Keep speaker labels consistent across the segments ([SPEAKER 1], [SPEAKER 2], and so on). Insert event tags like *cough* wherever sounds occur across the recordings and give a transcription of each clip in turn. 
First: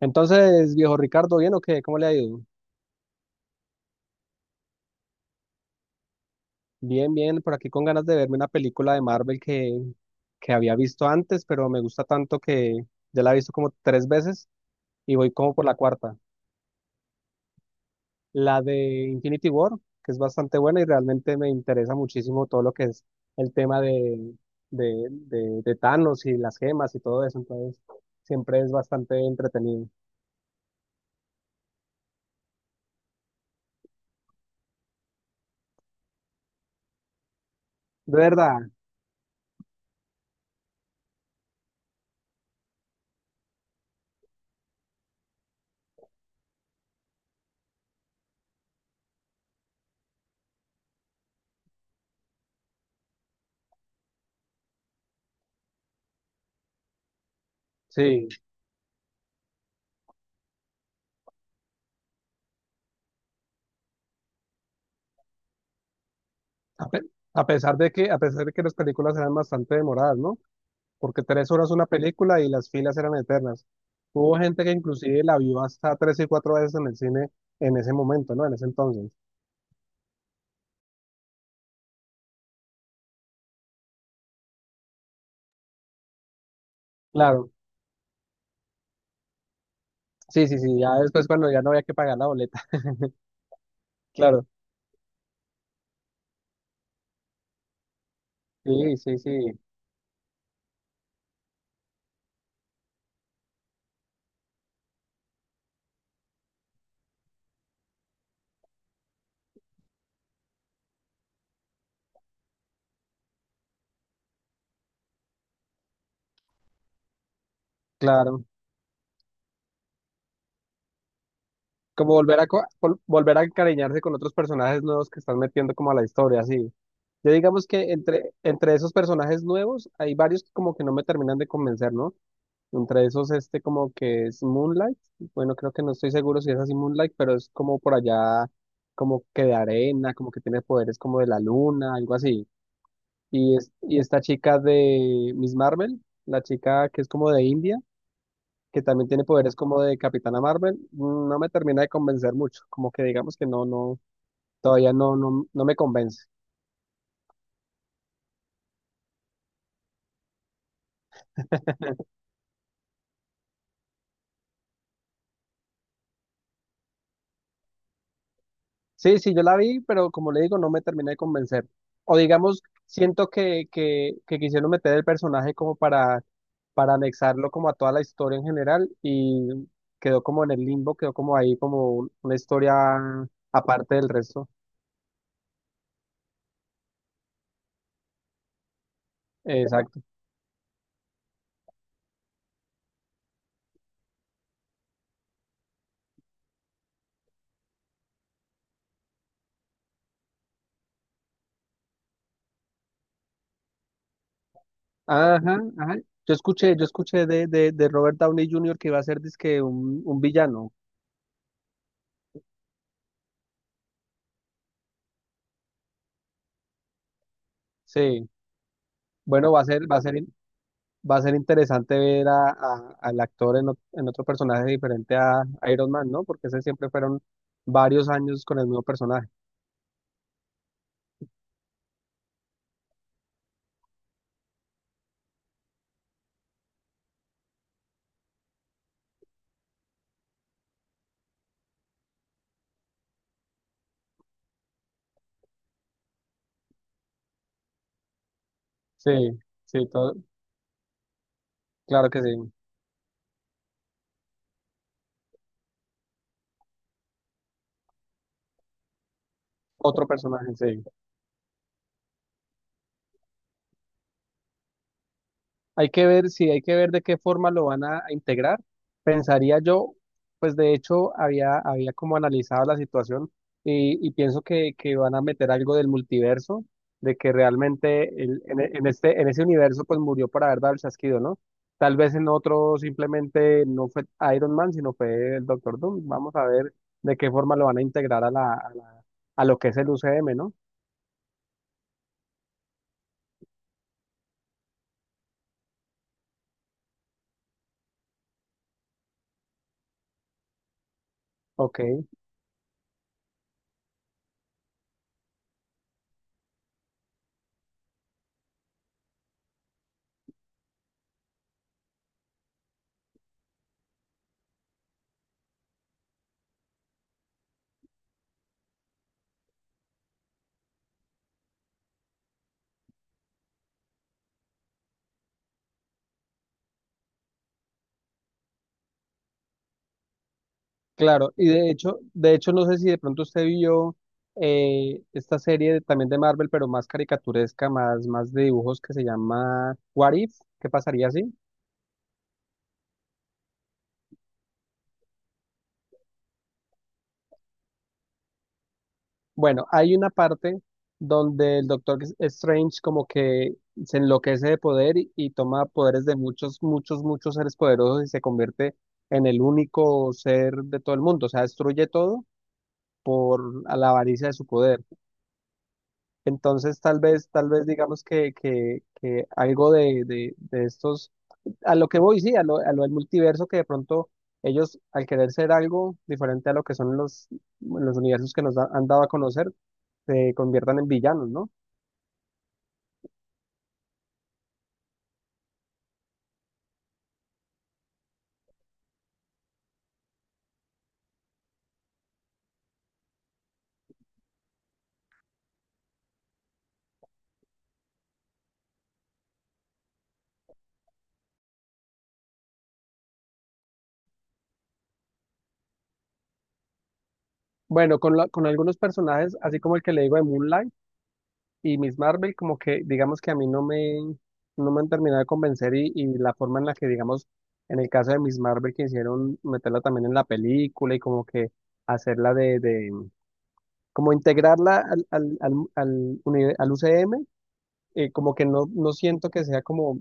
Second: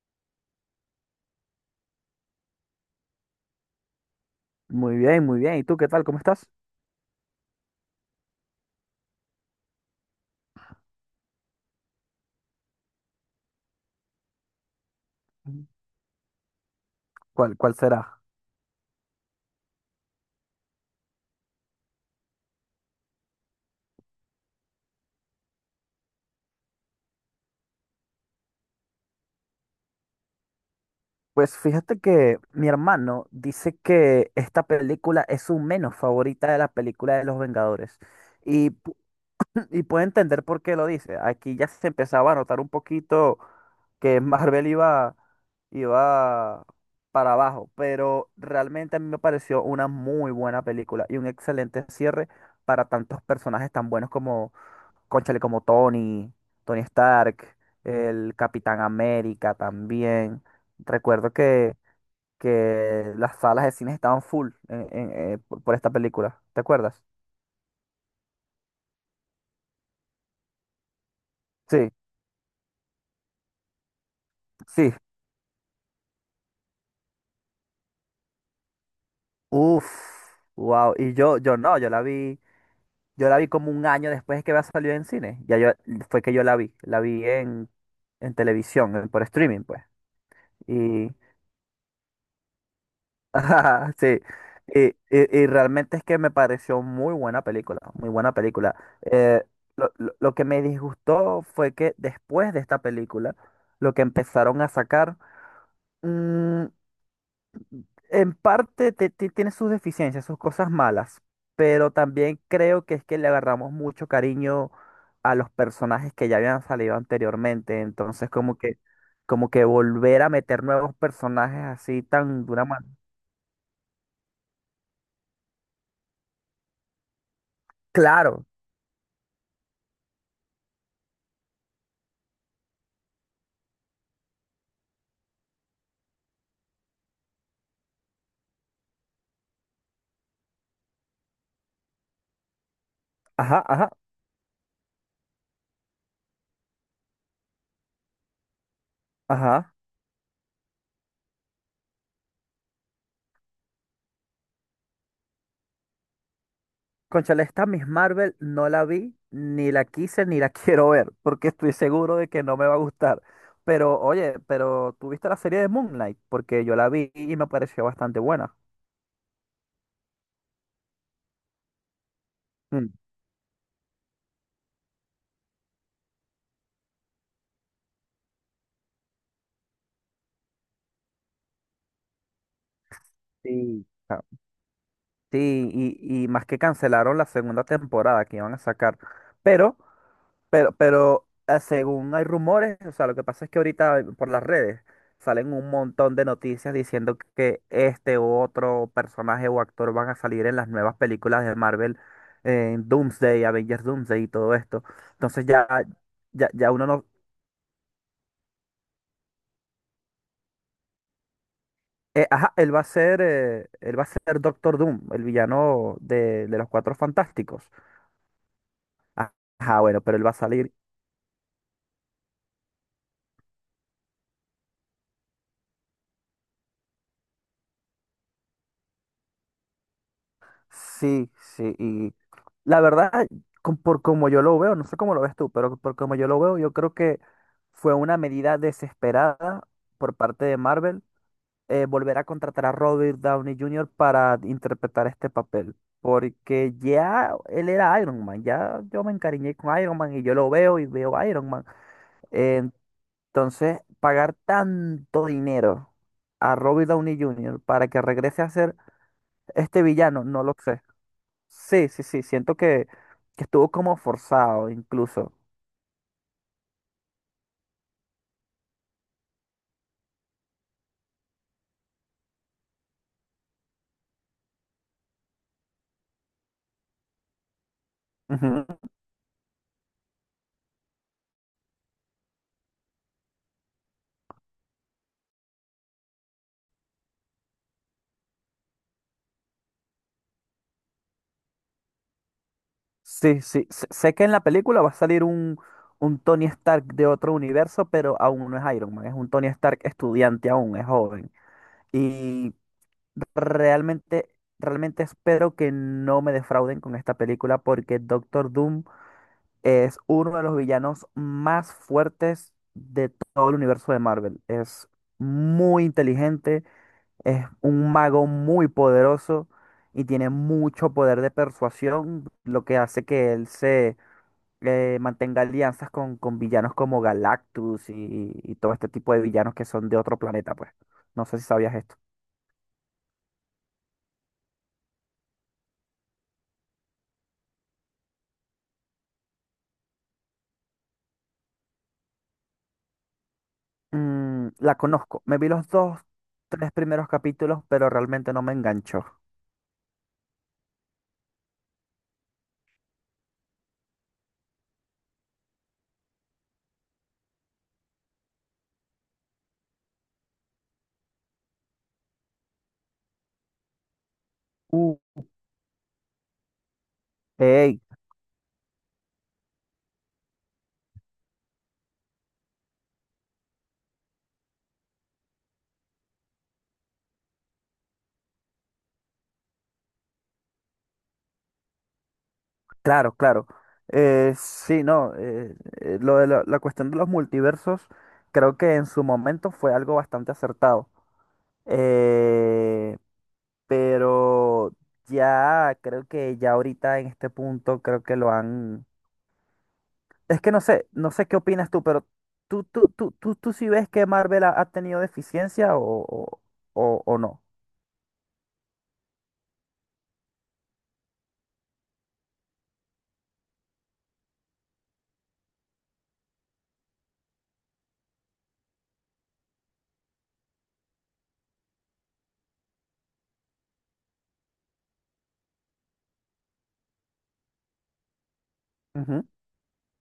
[SPEAKER 1] Entonces, viejo Ricardo, ¿bien o qué? ¿Cómo le ha ido?
[SPEAKER 2] Muy bien, muy bien. ¿Y tú qué tal? ¿Cómo estás?
[SPEAKER 1] Bien, bien, por aquí con ganas de verme una película de Marvel que había visto antes, pero me gusta tanto que ya la he visto como tres veces y voy como por la cuarta.
[SPEAKER 2] ¿Cuál será?
[SPEAKER 1] La de Infinity War, que es bastante buena y realmente me interesa muchísimo todo lo que es el tema de Thanos y las gemas y todo eso, entonces siempre es bastante entretenido.
[SPEAKER 2] Pues fíjate que mi hermano dice que esta película es su menos favorita de la película de los Vengadores.
[SPEAKER 1] ¿De
[SPEAKER 2] Y,
[SPEAKER 1] verdad?
[SPEAKER 2] pu- *laughs* y puedo entender por qué lo dice. Aquí ya se empezaba a notar un poquito que Marvel iba, iba para abajo, pero realmente a mí me pareció una muy buena película y un excelente cierre para tantos personajes tan buenos como cónchale, como Tony, Tony Stark,
[SPEAKER 1] Sí.
[SPEAKER 2] el Capitán América también. Recuerdo que las salas de cine estaban full por esta película. ¿Te
[SPEAKER 1] A, pe-
[SPEAKER 2] acuerdas?
[SPEAKER 1] a pesar de que las películas eran bastante demoradas, ¿no? Porque tres horas una
[SPEAKER 2] Sí,
[SPEAKER 1] película y las filas eran eternas. Hubo gente que
[SPEAKER 2] sí.
[SPEAKER 1] inclusive la vio hasta tres y cuatro veces en el cine en ese momento, ¿no? En ese entonces.
[SPEAKER 2] Uf, wow. Y yo no, yo la vi como un año después de que había salido en cine. Fue que yo la vi, la
[SPEAKER 1] Claro,
[SPEAKER 2] en televisión, por streaming, pues.
[SPEAKER 1] sí, sí, sí, ya después cuando ya no había que pagar la boleta.
[SPEAKER 2] *laughs*
[SPEAKER 1] *laughs*
[SPEAKER 2] Sí,
[SPEAKER 1] Claro.
[SPEAKER 2] y, y- y realmente es que me pareció muy buena película, muy buena película.
[SPEAKER 1] Sí, sí,
[SPEAKER 2] Eh,
[SPEAKER 1] sí,
[SPEAKER 2] lo que me disgustó fue que después de esta película, lo que empezaron a sacar, mm, en parte tiene sus deficiencias, sus cosas malas, pero también creo que es que le agarramos mucho cariño a los personajes que ya habían salido anteriormente, entonces
[SPEAKER 1] claro.
[SPEAKER 2] como que volver a meter nuevos personajes así
[SPEAKER 1] Como volver
[SPEAKER 2] tan
[SPEAKER 1] a,
[SPEAKER 2] de una manera.
[SPEAKER 1] volver a encariñarse con otros personajes nuevos que están metiendo como a la historia, sí. Yo digamos que
[SPEAKER 2] Claro,
[SPEAKER 1] entre esos personajes nuevos hay varios que como que no me terminan de convencer, ¿no? Entre esos, este como que es Moonlight. Bueno, creo que no estoy seguro si es así Moonlight, pero es como por allá, como que de arena, como que tiene poderes como de la luna, algo así.
[SPEAKER 2] ajá, ajá.
[SPEAKER 1] Y esta chica de Miss Marvel, la chica que es como de India, que también tiene poderes
[SPEAKER 2] Ajá.
[SPEAKER 1] como de Capitana Marvel, no me termina de convencer mucho. Como que digamos que no, no, todavía no, no, no me convence.
[SPEAKER 2] Cónchale, esta Miss Marvel no la vi, ni la quise, ni la *laughs* quiero ver, porque estoy seguro de que no me va a gustar. Pero, oye, pero ¿tú viste la serie de Moonlight? Porque yo la vi y me pareció bastante buena.
[SPEAKER 1] Sí, sí, yo la vi, pero como le digo, no me terminé de convencer. O digamos,
[SPEAKER 2] Mm.
[SPEAKER 1] siento que quisieron meter el personaje como para anexarlo como a toda la historia en general y quedó como en el limbo, quedó como ahí como una historia
[SPEAKER 2] Sí.
[SPEAKER 1] aparte del
[SPEAKER 2] Ah.
[SPEAKER 1] resto.
[SPEAKER 2] Sí, y más que cancelaron la segunda temporada que iban a sacar. Pero
[SPEAKER 1] Exacto.
[SPEAKER 2] Según hay rumores, o sea, lo que pasa es que ahorita por las redes salen un montón de noticias diciendo que este u otro personaje o actor van a salir en las nuevas películas de Marvel, en Doomsday, Avengers Doomsday y todo esto. Entonces
[SPEAKER 1] Ajá, ajá.
[SPEAKER 2] ya
[SPEAKER 1] Yo
[SPEAKER 2] uno no...
[SPEAKER 1] escuché de Robert Downey Jr. que iba a ser dizque un villano.
[SPEAKER 2] ajá, él va a él va a ser Doctor Doom, el villano de los Cuatro Fantásticos.
[SPEAKER 1] Sí. Bueno, va a
[SPEAKER 2] Ajá,
[SPEAKER 1] ser, va a
[SPEAKER 2] bueno,
[SPEAKER 1] ser,
[SPEAKER 2] pero él va a salir.
[SPEAKER 1] va a ser interesante ver a, al actor en, en otro personaje diferente a Iron Man, ¿no? Porque ese siempre fueron varios años con el mismo personaje.
[SPEAKER 2] Sí, sí, y la verdad, por como yo lo veo, no sé cómo lo ves tú, pero por como yo lo veo, yo creo que fue una medida desesperada por parte de Marvel, volver a contratar a Robert Downey Jr. para interpretar este papel, porque ya él era Iron Man, ya yo me
[SPEAKER 1] Sí,
[SPEAKER 2] encariñé con
[SPEAKER 1] sí,
[SPEAKER 2] Iron Man
[SPEAKER 1] todo,
[SPEAKER 2] y yo lo veo y veo Iron Man.
[SPEAKER 1] claro que sí.
[SPEAKER 2] Eh, entonces, pagar tanto dinero a Robert Downey Jr. para que regrese a ser este
[SPEAKER 1] Otro
[SPEAKER 2] villano, no
[SPEAKER 1] personaje,
[SPEAKER 2] lo sé.
[SPEAKER 1] sí.
[SPEAKER 2] Sí, sí, sí, siento que estuvo como forzado incluso.
[SPEAKER 1] Hay que ver, si hay que ver de qué forma lo van a integrar. Pensaría yo, pues de hecho había, había como analizado la situación y pienso que van a meter algo del multiverso, de que realmente
[SPEAKER 2] Ujú.
[SPEAKER 1] en este, en ese universo pues murió por haber dado el chasquido, ¿no? Tal vez en otro simplemente no fue Iron Man, sino fue el Doctor Doom. Vamos a ver de qué forma lo van a integrar a la, a lo que es el UCM, ¿no?
[SPEAKER 2] Sí, sí, sé que en la película va a salir un Tony Stark de otro universo, pero aún no es Iron Man, es un Tony Stark estudiante aún, es joven.
[SPEAKER 1] Ok.
[SPEAKER 2] Y realmente, realmente espero que no me defrauden con esta película porque Doctor Doom es uno de los villanos más fuertes de todo el universo de Marvel. Es muy inteligente. Es un mago muy poderoso y tiene mucho poder de persuasión, lo que hace que él se mantenga alianzas con villanos como Galactus y todo este tipo de villanos que son de otro planeta, pues. No
[SPEAKER 1] Claro,
[SPEAKER 2] sé si
[SPEAKER 1] y
[SPEAKER 2] sabías esto.
[SPEAKER 1] de hecho no sé si de pronto usted vio esta serie también de Marvel, pero más caricaturesca, más, más de dibujos que se llama What If, ¿qué pasaría así?
[SPEAKER 2] Mm, la conozco. Me vi tres primeros capítulos, pero realmente no me enganchó.
[SPEAKER 1] Bueno, hay una parte donde el Doctor Strange como que se enloquece de poder y toma poderes de muchos, muchos, muchos seres poderosos y se convierte en el único ser de todo el mundo, o sea, destruye todo por a la avaricia de su poder.
[SPEAKER 2] Uh,
[SPEAKER 1] Entonces, tal vez
[SPEAKER 2] ey,
[SPEAKER 1] digamos que algo de estos, a lo que voy, sí, a lo del multiverso, que de pronto ellos, al querer ser algo diferente a lo que son los universos que han dado a conocer, se conviertan en villanos, ¿no?
[SPEAKER 2] claro, claro. Sí, no. Lo de la cuestión de los multiversos, creo que en su momento fue algo bastante acertado. Eh, pero ya creo que ya ahorita en este punto creo que lo han... Es que no sé, no sé qué opinas tú, pero tú sí ves que Marvel ha, ha tenido deficiencia o, o no.
[SPEAKER 1] Bueno, con algunos personajes, así como el que le digo de Moonlight y Miss Marvel, como que digamos que a mí no me, no me han terminado de convencer y la forma en la que, digamos, en el caso de Miss Marvel, que hicieron meterla también en la película y como que hacerla de como integrarla al al UCM, como que no, no
[SPEAKER 2] Ujú,
[SPEAKER 1] siento que sea como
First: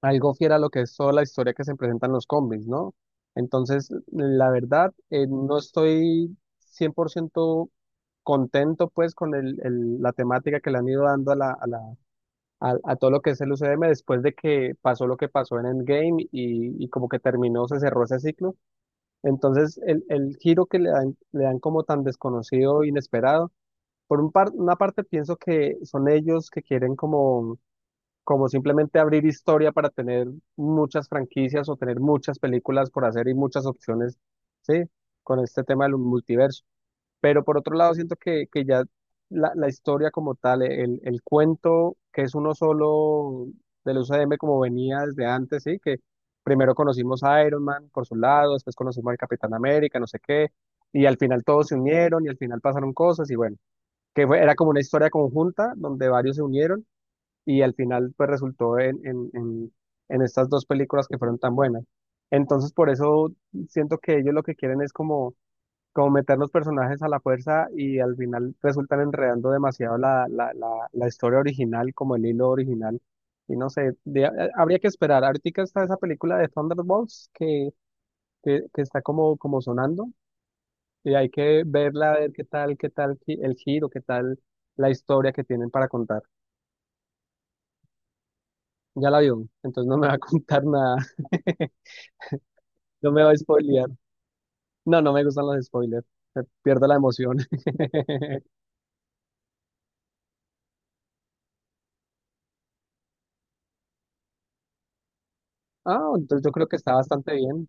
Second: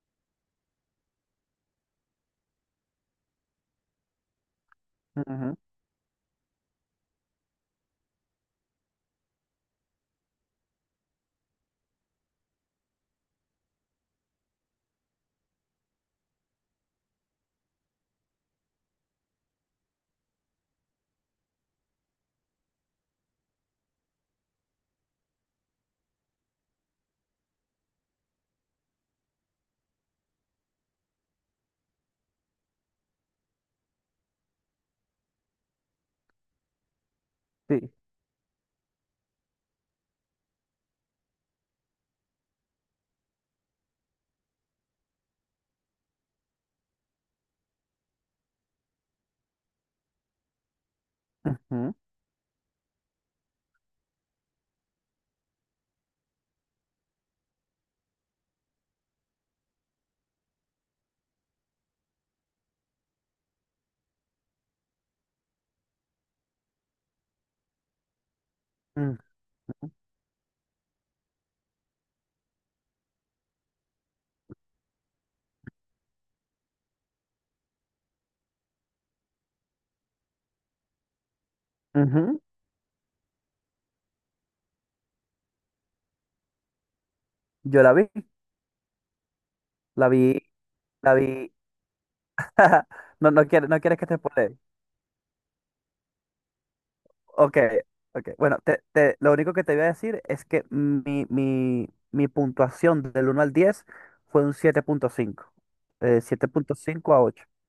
[SPEAKER 1] algo fiel a lo que es toda la historia que se presenta en los cómics, ¿no? Entonces, la verdad,
[SPEAKER 2] ujú,
[SPEAKER 1] no estoy 100% contento pues con el, la temática que le han ido dando a, la, a, a todo lo que es el UCM después de que pasó lo que pasó en Endgame y como que terminó, se cerró ese ciclo. Entonces, el giro que le dan como tan desconocido, inesperado, por un una parte pienso que son ellos que quieren como, como simplemente abrir historia para tener muchas franquicias o tener muchas películas por hacer y muchas opciones, ¿sí? Con este tema del multiverso. Pero por otro
[SPEAKER 2] sí.
[SPEAKER 1] lado siento que ya la historia como tal, el cuento que es uno solo del UCM como venía desde antes, ¿sí? Que primero conocimos a Iron Man por su lado, después conocimos al Capitán América, no sé qué, y al final todos se
[SPEAKER 2] Ujú,
[SPEAKER 1] unieron y al final pasaron cosas y bueno que era como una historia conjunta donde varios se unieron y al final pues resultó en estas dos películas que fueron tan buenas. Entonces por eso siento que ellos lo que quieren es como, como meter los personajes a la fuerza y al final resultan
[SPEAKER 2] mm,
[SPEAKER 1] enredando demasiado la, la, la, la historia original, como el hilo original. Y no sé, habría que esperar. Ahorita está esa película de Thunderbolts que está como, como sonando. Y hay que verla, a ver
[SPEAKER 2] ujú.
[SPEAKER 1] qué tal el giro, qué tal la historia que tienen para contar.
[SPEAKER 2] Yo la vi,
[SPEAKER 1] Ya la vio, entonces no
[SPEAKER 2] la
[SPEAKER 1] me va a
[SPEAKER 2] vi,
[SPEAKER 1] contar nada.
[SPEAKER 2] la vi.
[SPEAKER 1] *laughs*
[SPEAKER 2] *laughs*
[SPEAKER 1] No me va
[SPEAKER 2] No,
[SPEAKER 1] a
[SPEAKER 2] no quieres, no
[SPEAKER 1] spoilear.
[SPEAKER 2] quieres que te spoile.
[SPEAKER 1] No, no me gustan los spoilers. Me pierdo la emoción.
[SPEAKER 2] Ok, ok.
[SPEAKER 1] *laughs*
[SPEAKER 2] Bueno, lo único que te voy a decir es que mi puntuación del uno al 10 fue un 7.5.
[SPEAKER 1] Ah, entonces
[SPEAKER 2] Siete
[SPEAKER 1] yo creo
[SPEAKER 2] punto
[SPEAKER 1] que está
[SPEAKER 2] cinco a
[SPEAKER 1] bastante
[SPEAKER 2] 8.
[SPEAKER 1] bien.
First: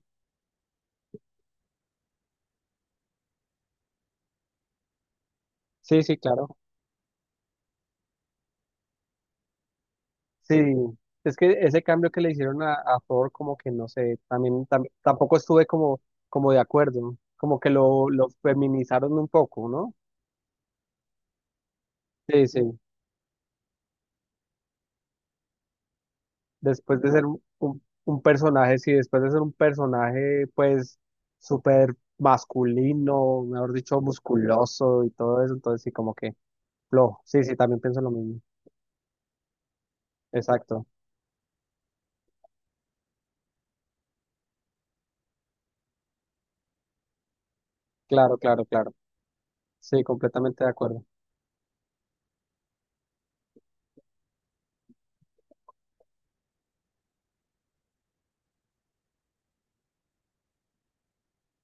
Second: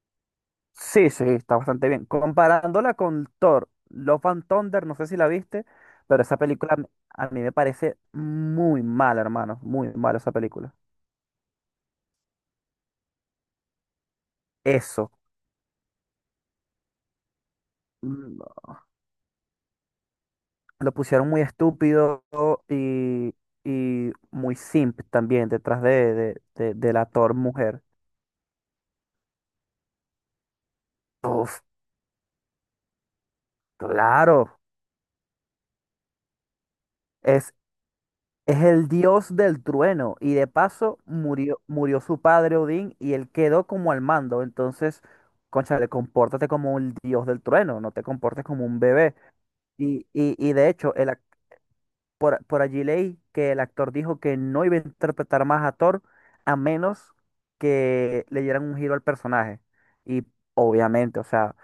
[SPEAKER 2] Sí, sí, está bastante bien. Comparándola con Thor, Love and Thunder, no sé si la viste,
[SPEAKER 1] Sí, sí,
[SPEAKER 2] pero esa
[SPEAKER 1] claro.
[SPEAKER 2] película a mí me parece muy mala, hermano. Muy mala esa
[SPEAKER 1] Sí.
[SPEAKER 2] película.
[SPEAKER 1] Es que ese cambio que le hicieron a Thor, como que no sé, también
[SPEAKER 2] Eso.
[SPEAKER 1] tampoco estuve como, como de acuerdo. Como que lo
[SPEAKER 2] Mm.
[SPEAKER 1] feminizaron un poco, ¿no?
[SPEAKER 2] Lo pusieron muy estúpido
[SPEAKER 1] Sí, sí.
[SPEAKER 2] y, y muy simp también detrás de, de
[SPEAKER 1] Después
[SPEAKER 2] la
[SPEAKER 1] de ser
[SPEAKER 2] Thor
[SPEAKER 1] un,
[SPEAKER 2] mujer.
[SPEAKER 1] un personaje, sí, después de ser un personaje, pues,
[SPEAKER 2] Uf.
[SPEAKER 1] súper masculino, mejor dicho,
[SPEAKER 2] Claro,
[SPEAKER 1] musculoso y todo eso, entonces sí, como que flojo. Sí, sí,
[SPEAKER 2] es,
[SPEAKER 1] también pienso lo mismo.
[SPEAKER 2] es el dios del trueno y de
[SPEAKER 1] Exacto.
[SPEAKER 2] paso murió, murió su padre Odín y él quedó como al mando. Entonces, cónchale, compórtate como un dios del trueno, no te
[SPEAKER 1] Claro,
[SPEAKER 2] comportes como
[SPEAKER 1] claro,
[SPEAKER 2] un
[SPEAKER 1] claro.
[SPEAKER 2] bebé.
[SPEAKER 1] Sí,
[SPEAKER 2] Y
[SPEAKER 1] completamente de
[SPEAKER 2] de hecho,
[SPEAKER 1] acuerdo.
[SPEAKER 2] por allí leí que el actor dijo que no iba a interpretar más a Thor a menos que le dieran un giro al personaje. Y obviamente, o sea,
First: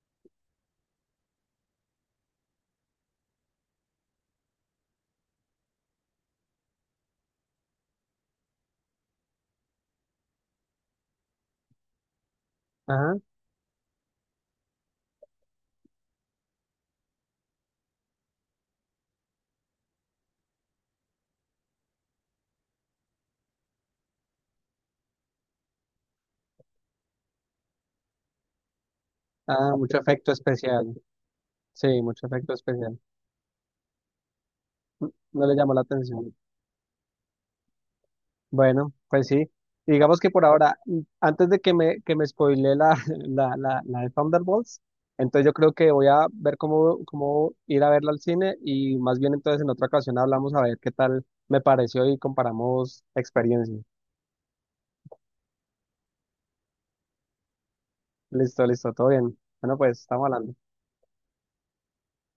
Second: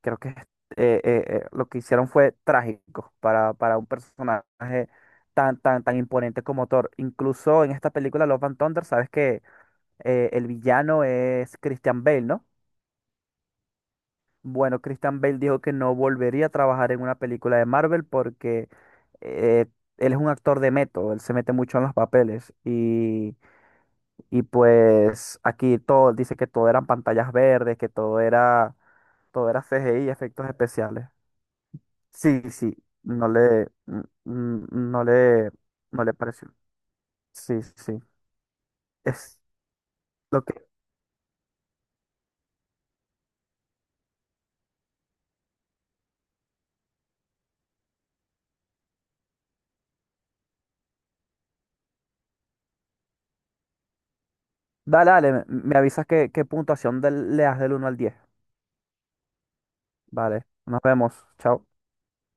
[SPEAKER 2] creo que eh, lo que hicieron fue trágico para un personaje tan, tan, tan imponente como Thor. Incluso en esta película Love and Thunder, sabes que el villano es Christian Bale, ¿no?
[SPEAKER 1] Ajá.
[SPEAKER 2] Bueno, Christian Bale dijo que no volvería a trabajar en una película de Marvel porque eh, él es un actor de método, él se mete mucho en los papeles y pues aquí todo, dice que todo eran pantallas verdes, que todo era
[SPEAKER 1] Ah, mucho
[SPEAKER 2] CGI,
[SPEAKER 1] efecto
[SPEAKER 2] efectos
[SPEAKER 1] especial.
[SPEAKER 2] especiales.
[SPEAKER 1] Sí, mucho
[SPEAKER 2] Sí,
[SPEAKER 1] efecto
[SPEAKER 2] sí,
[SPEAKER 1] especial.
[SPEAKER 2] no le, n- n- no
[SPEAKER 1] Mm, no
[SPEAKER 2] le,
[SPEAKER 1] le llamó la
[SPEAKER 2] no le
[SPEAKER 1] atención.
[SPEAKER 2] pareció. Sí, sí,
[SPEAKER 1] Bueno, pues
[SPEAKER 2] es
[SPEAKER 1] sí. Digamos que
[SPEAKER 2] lo
[SPEAKER 1] por
[SPEAKER 2] que...
[SPEAKER 1] ahora, mm, antes de que me spoile la, *laughs* la de Thunderbolts, entonces yo creo que voy a ver cómo, cómo ir a verla al cine y más bien entonces en otra ocasión hablamos a ver qué tal me pareció y comparamos experiencias.
[SPEAKER 2] Dale, dale, me me avisas qué, qué puntuación le das del uno al diez.
[SPEAKER 1] Listo, listo, todo bien. Bueno, pues estamos
[SPEAKER 2] Vale,
[SPEAKER 1] hablando.
[SPEAKER 2] nos vemos, chao.